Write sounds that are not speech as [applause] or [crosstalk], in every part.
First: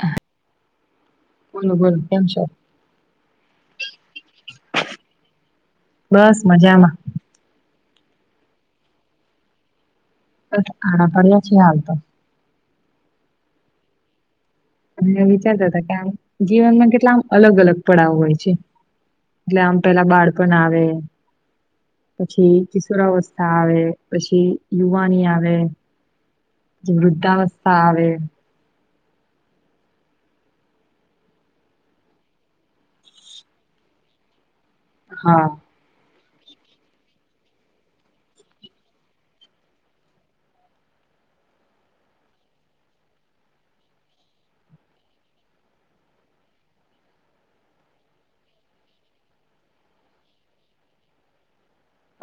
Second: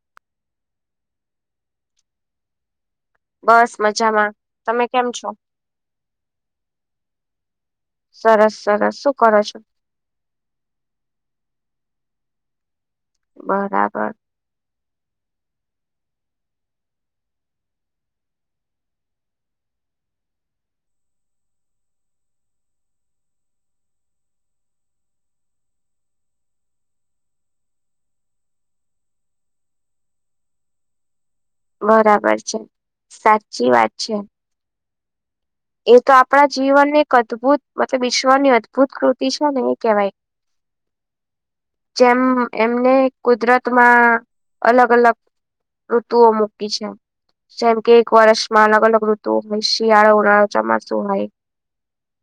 હા, બોલો, બોલો કેમ છો? બસ, મજામાં. તમે કેમ છો? બસ મજામાં. સરસ, સરસ, સું કરો છો? આડા પડ્યા છીએ, હાલ તો. બરાબર અને વિચારતા હતા કે આમ જીવનમાં કેટલા આમ અલગ અલગ પડાવો હોય છે. એટલે આમ પેલા બાળપન આવે, પછી કિશોરાવસ્થા આવે, પછી યુવાની આવે પછી વૃદ્ધાવસ્થા આવે બરાબર છે, સાચી વાત છે. હા એ તો આપણા જીવનને એક અદભુત, મતલબ ઈશ્વરની અદભુત કૃતિ છે ને, એવુ કહેવાય. [inaudible] જેમ એમને કુદરતમાં અલગ અલગ ઋતુઓ મૂકી છે જેમ કે એક વરસમાં અલગ અલગ ઋતુઓ હોય શિયાળો. ચોમાસું હોય,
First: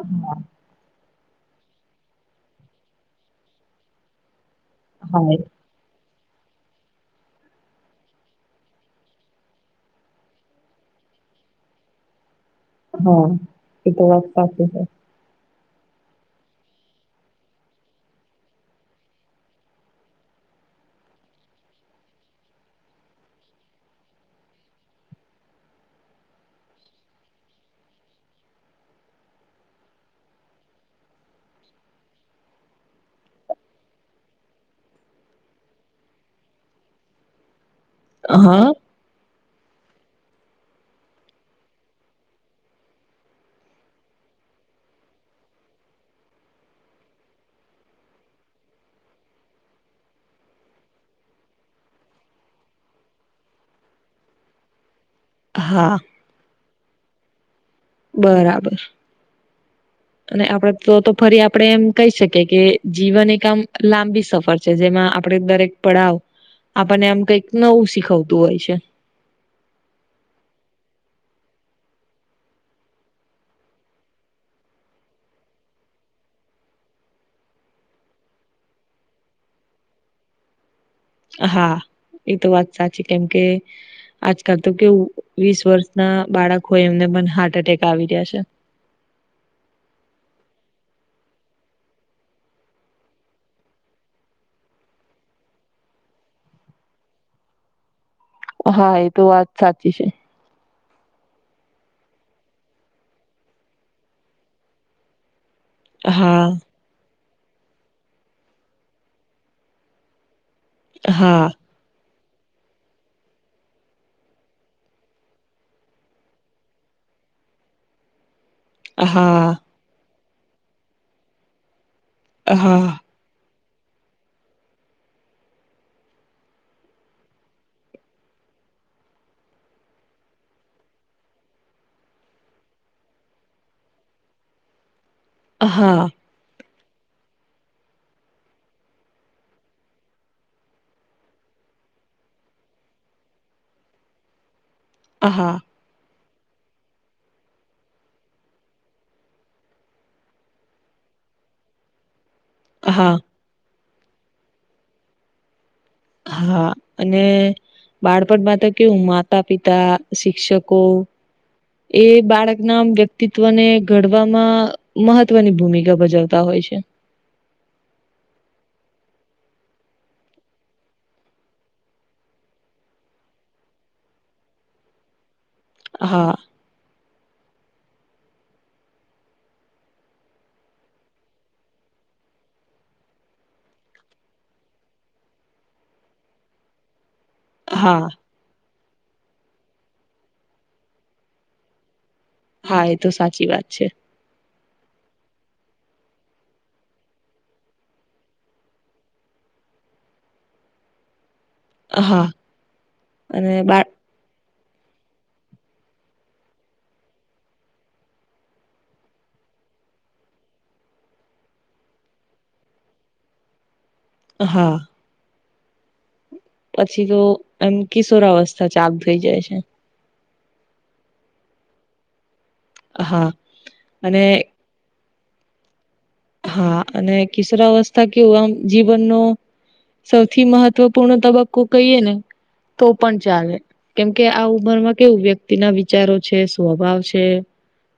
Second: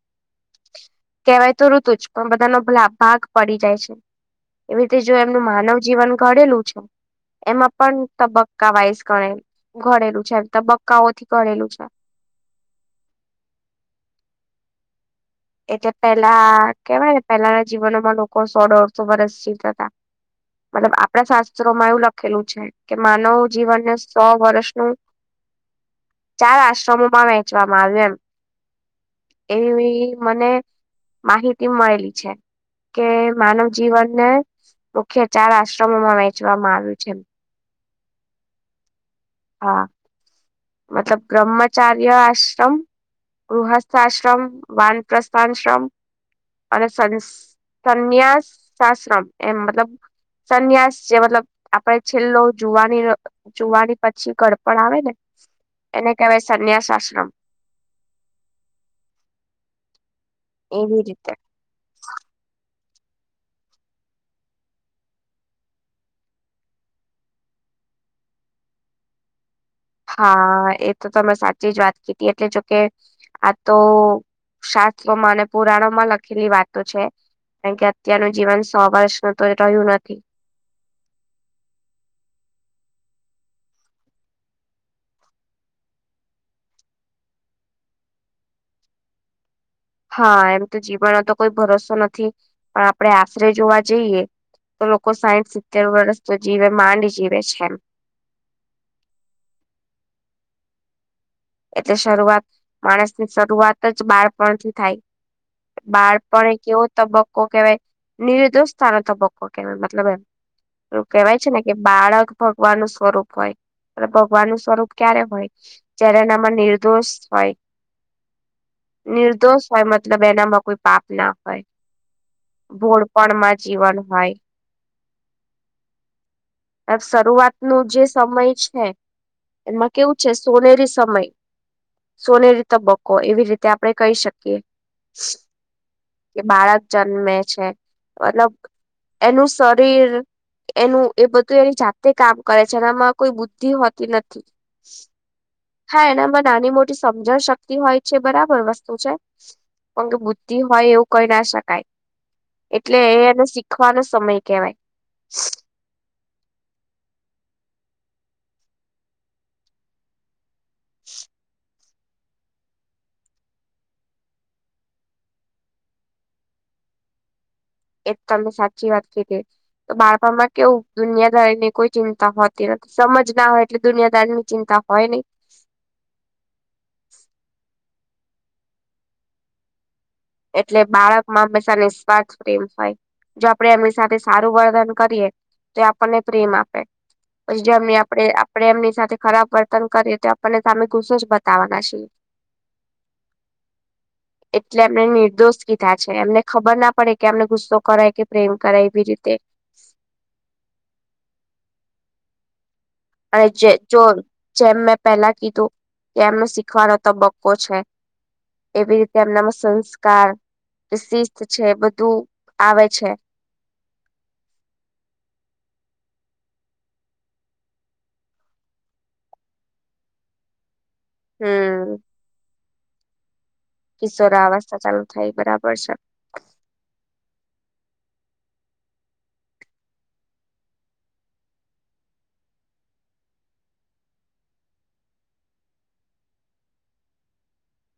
હમ. કહેવાય તો ઋતુ જ પણ બધાનો ભલા ભાગ પડી જાય છે. એવી રીતે જો હા એમનું માનવ જીવન કરેલું છે. એમાં પણ તબક્કાવાઈસ ઘ ઘડેલું છે તબક્કાઓથી ઘડેલું છે. [inaudible] હા એ તો વાત સાચી છે. એટલે પેલા કેવાય ને પહેલાના જીવનોમાં લોકો સો દોઢસો વર્ષ જીવતા હતા. મતલબ આપણા શાસ્ત્રોમાં એવું લખેલું છે કે માનવ જીવનને સો વર્ષનું ચાર આશ્રમોમાં વહેંચવામાં આવ્યું એમ. એવી મને માહિતી મળેલી છે. કે માનવ જીવનને મુખ્ય ચાર આશ્રમોમાં વેચવામાં આવ્યું છે. હા. હા મતલબ બ્રહ્મચાર્ય આશ્રમ ગૃહસ્થાશ્રમ, વાન પ્રસ્થાનશ્રમ. અને સંસ સંન્યાસ આશ્રમ એમ મતલબ સંન્યાસ છે મતલબ આપણે છેલ્લો જુવાની નો જુવાની. પછી ઘડપણ આવે ને હા એને કહેવાય સંન્યાસ આશ્રમ. બરાબર અને આપડે, તો એવી તો રીતે ફરી આપડે એમ કહી શકીએ કે જીવન એક આમ લાંબી સફર છે જેમાં આપડે દરેક પડાવ આપણને એમ કઈક નવું શીખવતું હોય છે. હા એ તો તમે સાચી જ વાત કીધી એટલે જોકે આ તો શાસ્ત્રોમાં અને પુરાણોમાં લખેલી વાતો છે. કારણ કે અત્યારનું જીવન સો વર્ષનુ તો રહ્યું નથી. હા એ તો વાત સાચી કેમકે આજકાલ તો કેવું વીસ વર્ષના બાળકો એમને પણ હાર્ટ એટેક આવી રહ્યા છે. [inaudible] હા એમ તો જીવનનો તો કોઈ ભરોસો નથી પણ આપણે આશરે જોવા જઈએ તો લોકો સાઈઠ સિત્તેર વર્ષ તો જીવે માંડ જીવે છે એમ. હા એ તો વાત સાચી છે. એટલે શરૂઆત માણસની શરૂઆત જ બાળપણથી થાય. હા બાળપણ એક એવો તબક્કો તબક્કો કેવાય નિરોદોષથનો તબક્કો કેવાય મતલબ એમ. પેલું કેવાય હા છે ને કે બાળક ભગવાનનું સ્વરૂપ હોય એ ભગવાન નું સ્વરૂપ ક્યારે હોય. જ્યારે એનામાં નિર્દોષ હોય હા નિર્દોષ હોય મત મતલબ એનામાં કોઈ પાપ ના હોય. હા ભોળપણમાં જીવન હોય. શરૂઆતનો જે સમય છે. એમાં કેવું છે સોનેરી સમય. સોનેરી તબબકો એવી રીતે આપડણે કહી શકીએ. હા કે બાળક જન્મે છે મતલબ એનું શરીર એનું એ બધું એની જાતે કામ કરે છે એનામાં કોઈ બુદ્ધિ હોતી નથી. હ હા. હા એનામાં નાની મોટી સમજણ શક્તિ હોય છે બરાબર વસ્તુ છે. પણ કે બુદ્ધિ હોય એવું કહી ના શકાય. એટલે હા એ એનો શીખવાનો સમય કેવાય હા અને બાળપણમાં તો કેવું માતા, પિતા, શિક્ષક કો. એ બાળકના વ્યક્તિત્વને ઘડવામાં મહત્વની ભૂમિકા ભજવતા હોય છે. એજ તમમે સાચી વાત કીધી. તો બાળપણમાં કેવું દુનિયાદારી ની કોઈ ચિંતા હોતી નથી સમજ ના હોય એટલે દુનિયાદારની ચિંતા ચિંતા હોય નહી. હા. એટલે બાળક માંં બશાને નિસ્વાર્થ પ્રેમ હોય. જો આપડે એમની સાથે સારું વર્દન કરીએ તો આપણને પ્રેમ આપે. પછી એમને હા આપે આપડે એમને સાથે ખરાબ વર્તન કરીએ તો આપણને સામે ગુસ્સો જ બતાવવાના છીએ. હા એ તો સાચી વાત છે. એટલે એમને નિર્દોષ કીધા છે એમને ખબર ના પડે કે અમને ગુસ્સો કરાય કે પ્રેમ કરાય એવી રીતે હા અરે અને છે બા ચોર જેમ મેં પહેલા કીધું કેમ શીખવાનો તબક્કો છે. એવી રીતે એમનામાં સંસ્કાર શિસ્ત છે બધું આવે છે. હા પછી તો એમ કિશોર અવસ્થા ચાલુ થઈ જાય છે. હમ્મ. હા. અને કિશોર અવાસ્થા ચાલુ થાય બરાબર છે. હા અને કિશોર અવસ્થા કેવું આમ જીવન નો સૌથી મહત્વપૂર્ણ તબક્કો કહીએ ને તો પણ ચાલે કેમકે આ ઉંમરમાં કેવું વ્યક્તિના વિચારો છે સ્વભાવ છે.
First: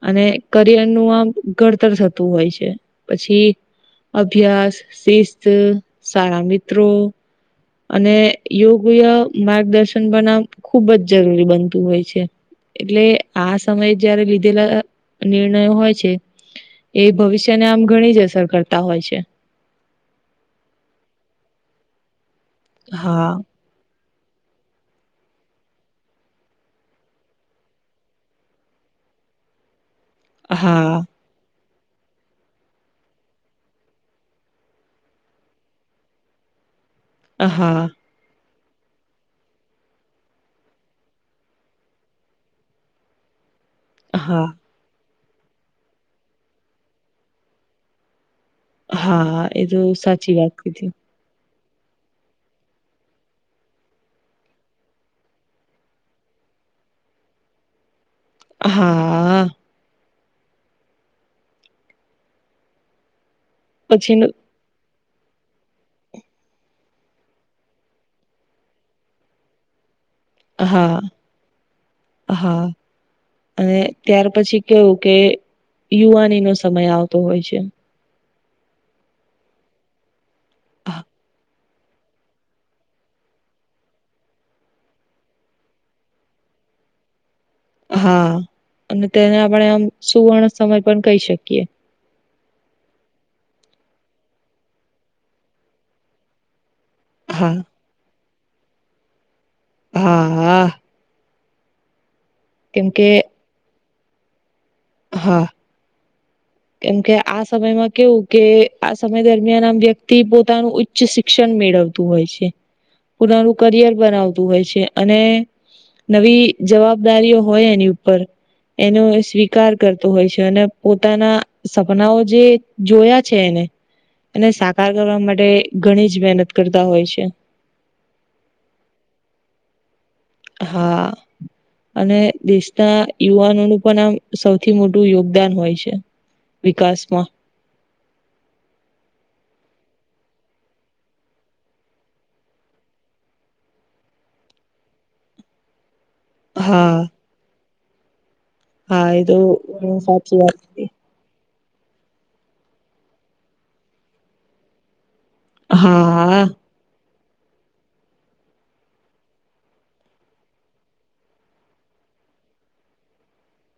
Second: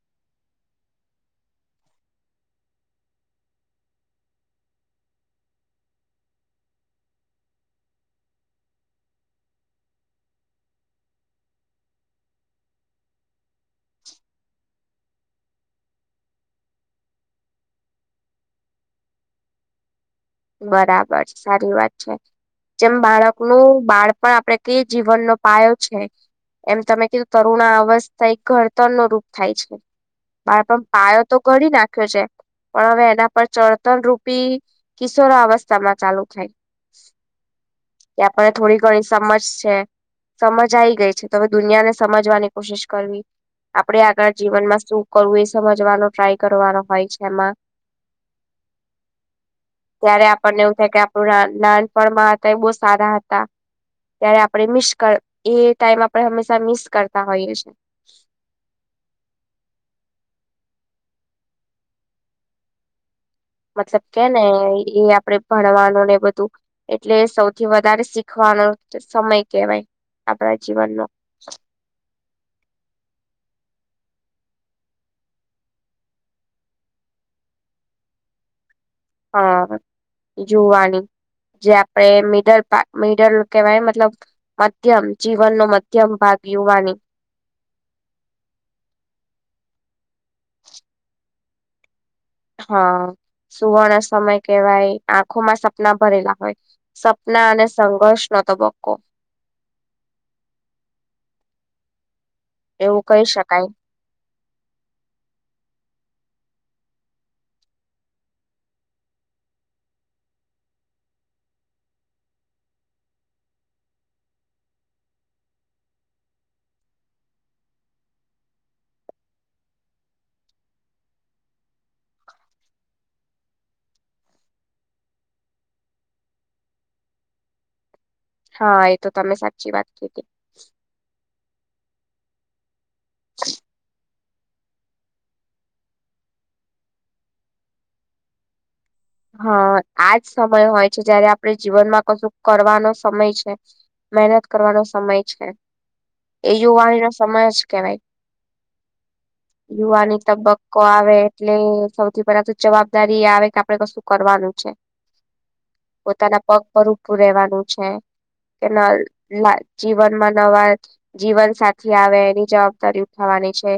અને કરિયર નું આમ ઘડતર થતું હોય છે. પછી અભ્યાસ શિસ્ત સારા મિત્રો અને યોગ્ય માર્ગદર્શન બનાવ ખુબ જ જરૂરી બનતું હોય છે. એટલે આ સમયે જયારે લીધેલા નિર્ણયો હોય છે. એ ભવિષ્યને આમ ઘણી જ અસર કરતા હોય છે. બરાબર સારી વાત છે જેમ હા, બાળકનું બાળ પણ આપડે ક જીવનનો પાયો છે. એમ તમે કીધું તરુણ અવસ્થા એક ઘડતર ન રૂપ થાય છે. બાળપ હા, પાયો તો ઘડી નાખ્યો છે પણ હવે એના પર ચળતણ રૂપી કિશોરા અવસ્થા માં ચાલુ થાય. હ હા અને થોડી ઘણી સમજ છે. સમજ આવી ગઈ છે તો હવે દુનિયાને સમજવાની કોશિશ કરવી આપડે આગળ હા, જીવનમાં શું કરવું એ સમજવાનો ટ્રાય કરવાનો હોય છે એમાં હા એ તો ત્યારે સાચી વાત આપણને એવું કીધી. થાય કે આપણું નાનપણમાં હતા એ બહુ સારા હતા. ત્યારે આપણે મિસ એ ટાઈમ આપણે હંમેશા મિસ કરતા હોઈએ છીએ. હા મતલબ પછીનું કેને એ આપડે ભણવાનું ને બધું એટલે સૌથી વધારે શીખવાનો સમય કેવાય આપણા હા, જીવનમાં હા અને ત્યાર પછી કેવું કે યુવાની નો સમય આવતો હોય છે. હ જુવાની જે આપડે મીડલ પાક મિડલ કેવાય મતલબ મધ્યમ જીવનનો મધ્યમ ભાગ જુવાની હા અને તેને આપણે આમ સુવર્ણ સમય પણ કહી શકીએ હા સુવર્ણ સમય કેવાય આંખોમાં સપના ભરેલા હોય. સપના અને હા સંઘર્ષ નો તબક્કો હા હા. એવું કેમકે કહી શકાય હા કેમકે આ સમયમાં કેવું કે આ સમય દરમિયાન આમ વ્યક્તિ પોતાનું ઉચ્ચ શિક્ષણ મેળવા હોય પોતાનું કરિયર બનાવતું હોય છે અને નવી જવાબદારીઓ હોય એની ઉપર એનો સ્વીકાર સ્વીકાર કરતો હોય છે અને પોતાના સપનાઓ જે જોયા છે એને એને સાકાર કરવા માટે ઘણી જ મહેનત કરતા હોય છે હા એ તો તમે સાચી વાત કીધી હા અને દેશના યુવાનોનું પણ આમ સૌથી મોટું યોગદાન હોય છે વિકાસમાં હા આજ સમય હોય છે જયારે આપણે જીવનમાં કશું કરવાનો સમય છે મહેનત કરવાનો સમય છે એ હા યુવાનીનો સમય જ કેવાય હા એ તો યુવાની સાચી વાત તબક્કો છે આવે એટલે સૌથી પેલા તો જવાબદારી આવે કે આપડે કશું કરવાનું છે. પોતાના હા પગ પર ઊભું રહેેવાનું છે. કે જીવનમાં નવા જીવન સાથી આવે એની જવાબદારી ઉઠાવવા આવાની છે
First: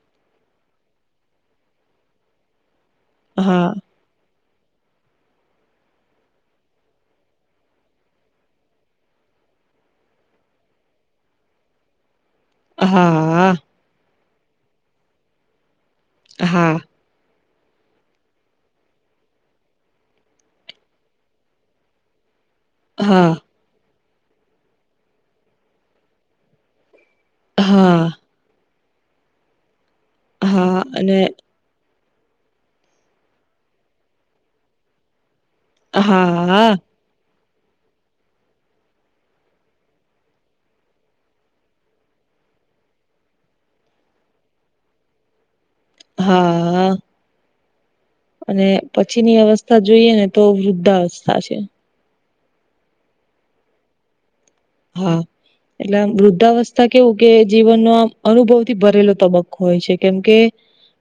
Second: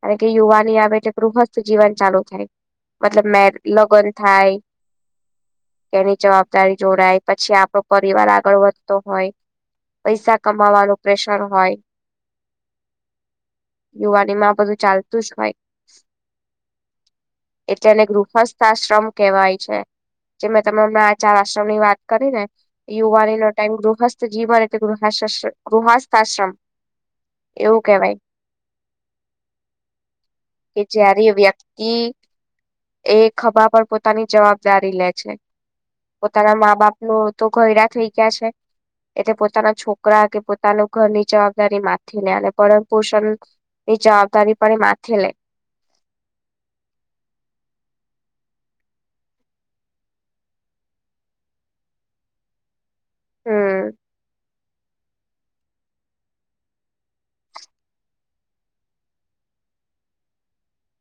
કાર કે યુવાની આવે તે ગૃહસ્થ જીવન ચાલુ થાય. મતલબ મે હા લગ્ન થાય. એની જવાબદારી જોડાય પછી આપણો પરિવાર આગળ વધતો હોય પૈસા કમાવાનું પ્રેશર હોય હા હા યુવાની માં આ બધું ચાલતું જ હોઈ હા એટલે એને ગૃહસ્થાશ્રમ કેવાય છે જે તમે હમણા આચાર આશ્રમ ની વાત કરી ને હા યુવાની નો ટાઈમ ગૃહસ્થ જીવન તે ગૃહ ગૃહસ્થાશ્રમ એવું હા કેહેવાય કે હા અને જ્યારે વ્યક્તિ એ ખભા પર પોતાની જવાબદારી લે છે પોતાના હા મા બાપ ન તો ઘયડા થઈ ગયા છે એટલે પોતાના છોકરા કે પોતાનું ઘરની જવાબદારી માથે આને અને પરણ પોષણ એ જવાબદારી પણ એ માથે લે હા અને પછીની અવસ્થા જોઈએ ને તો વૃદ્ધાવસ્થા છે હમ હા એટલે આમ વૃદ્ધાવસ્થા કેવું કે જીવનનો આમ અનુભવ થી ભરેલો તબક્કો હોય છે કેમ કે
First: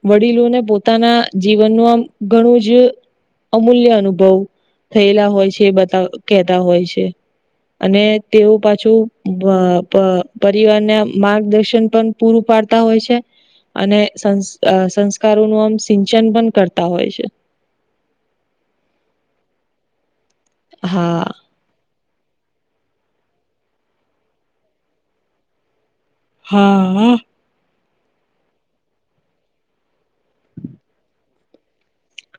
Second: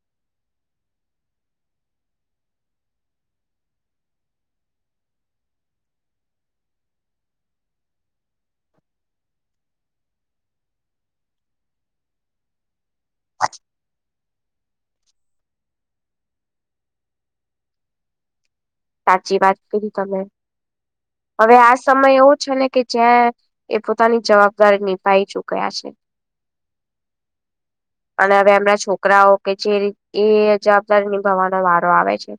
વડીલોને પોતાના જીવનનું આમ ઘણું જ અમૂલ્ય અનુભવ થયેલા હોય છે એ બતા કહેતા હોય છે અને તેઓ પાછું પ પ પરિવાર ના માર્ગદર્શન પણ પૂરું પાડતા હોય છે અને સંસાર અ સંસ્કારોનું આમ સિંચન પણ કરતા હોય છે સાચી વાત કરી તમે હા હવે આ સમય એવો છે ને કે જ્યાં એ પોતાની જ હા અને હવે એમના છોકરાઓ કે જે એ જવાબદારી નિભવાનો વારો આવે છે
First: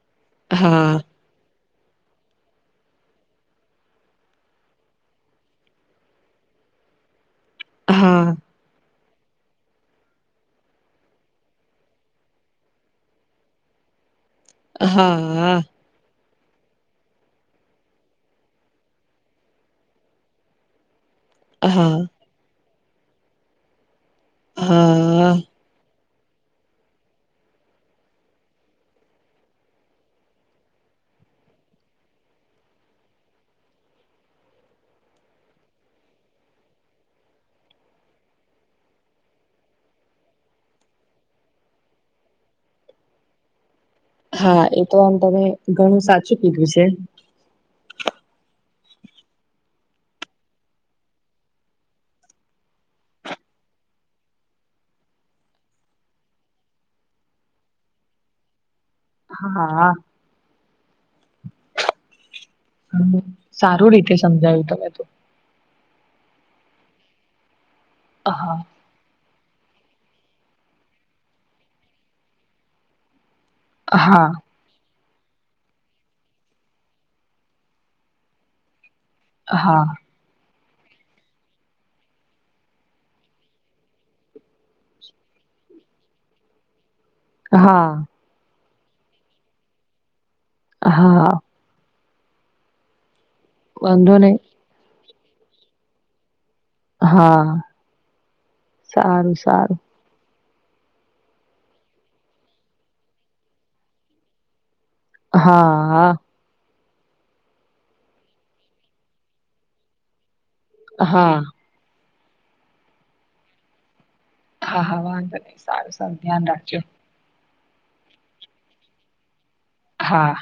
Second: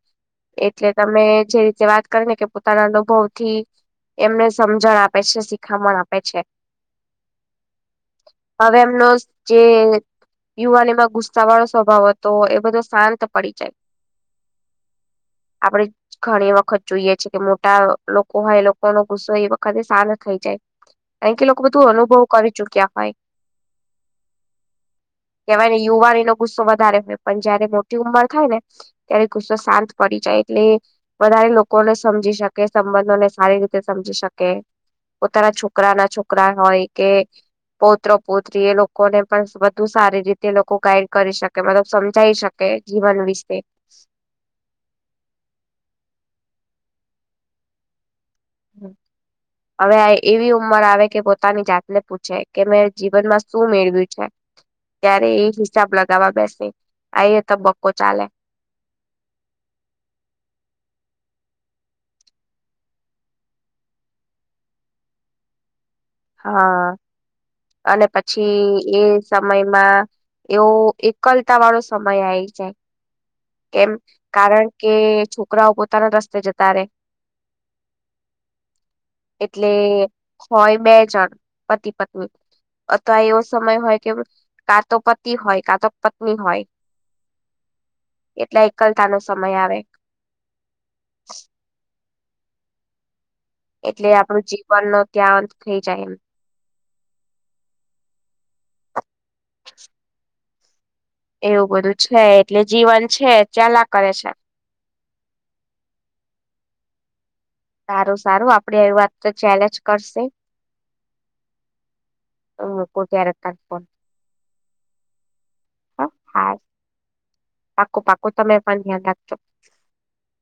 એટલે હા તમે જે રીતે વાત કરીને કે પોતાના અનુભવ થી એમને સમજણ આપે છે શીખામણ આપે છે હા હવે એમનો જે યુવાનમાં ગુસ્સા વાળો સ્વભાવ હતો એ બધો શાંત પડી જાય હા હ. આપડે ઘણી વખત જોઈએ છે કે મોટા હોય, લોકો નો ગુસ્સો એ વખતે શાત થઈ જાય, ક કે લોકો બધું હા અનુભવ કરી ચુક્યા. હા કેવાયને યુવા ર ગુસ્સો વધારે હોય, પણ જયારે મોટી ઉંમર થાય ને, ત્યારે ગુસ્સો શાંત પડી જાય, એટલે. વધારે લોકોને સમજી શકે, સંબંધોને સારી રીતે સમજી શકે. પોતાના છોકરા ના છોકરા હોય કે? પૌત્ર, પૌત્રી એ લોકોને પણ બધુ સારી રીતે લોકો ગાઈડ કરી શકે, મતલબ સમજાઈ શકે. જીવન વિશે. હા, એ તો આમ તમે ઘણું સાચું કીધું છે. હમ. હવે એવી ઉંમર આવે કે પોતાની જાતને પૂછે કે, મેં જીવનમાં શું મેળવ્યું છે? ત્યારે એ હિસાબ લગાવવા બેસે અ તબક્કો ચાલે. હા સારું રીતે સમજાયું તમે તો હા અને હા પછી એ સમયમાં એવો એકલતા વાળો સમય આવી જાય કેમ હા કારણ કે છોકરાઓ પોતાના રસ્તે જતા રહેે એટલે હા હોય બે જણ, પતિ-પત્ની. અથવા એવો સમય હોય કે કાતો પતિ હોય, કાતો પત્ની હોય. હા. એટલે એકલતા નો સમય આવે. હા એટલે વાંધો નહી આપણું જીવનનો ત્યાં અંત થઇ જાય, એમ. હા, સારું સારું. એવું બધું છે એટલે જીવન છે, ચલયા કરે છે. હા હા. સારું સારું, આપડે એવી વાત તો ચાલીયા જ કરશે. હા. હમ, કો કયારે ત ફન. હા હા, વાંધો નહીં. સારું સારું, ધ્યાન હા રાખજો. પાકું પાકું, તમે પણ ધ્યાન રાખજો. હા.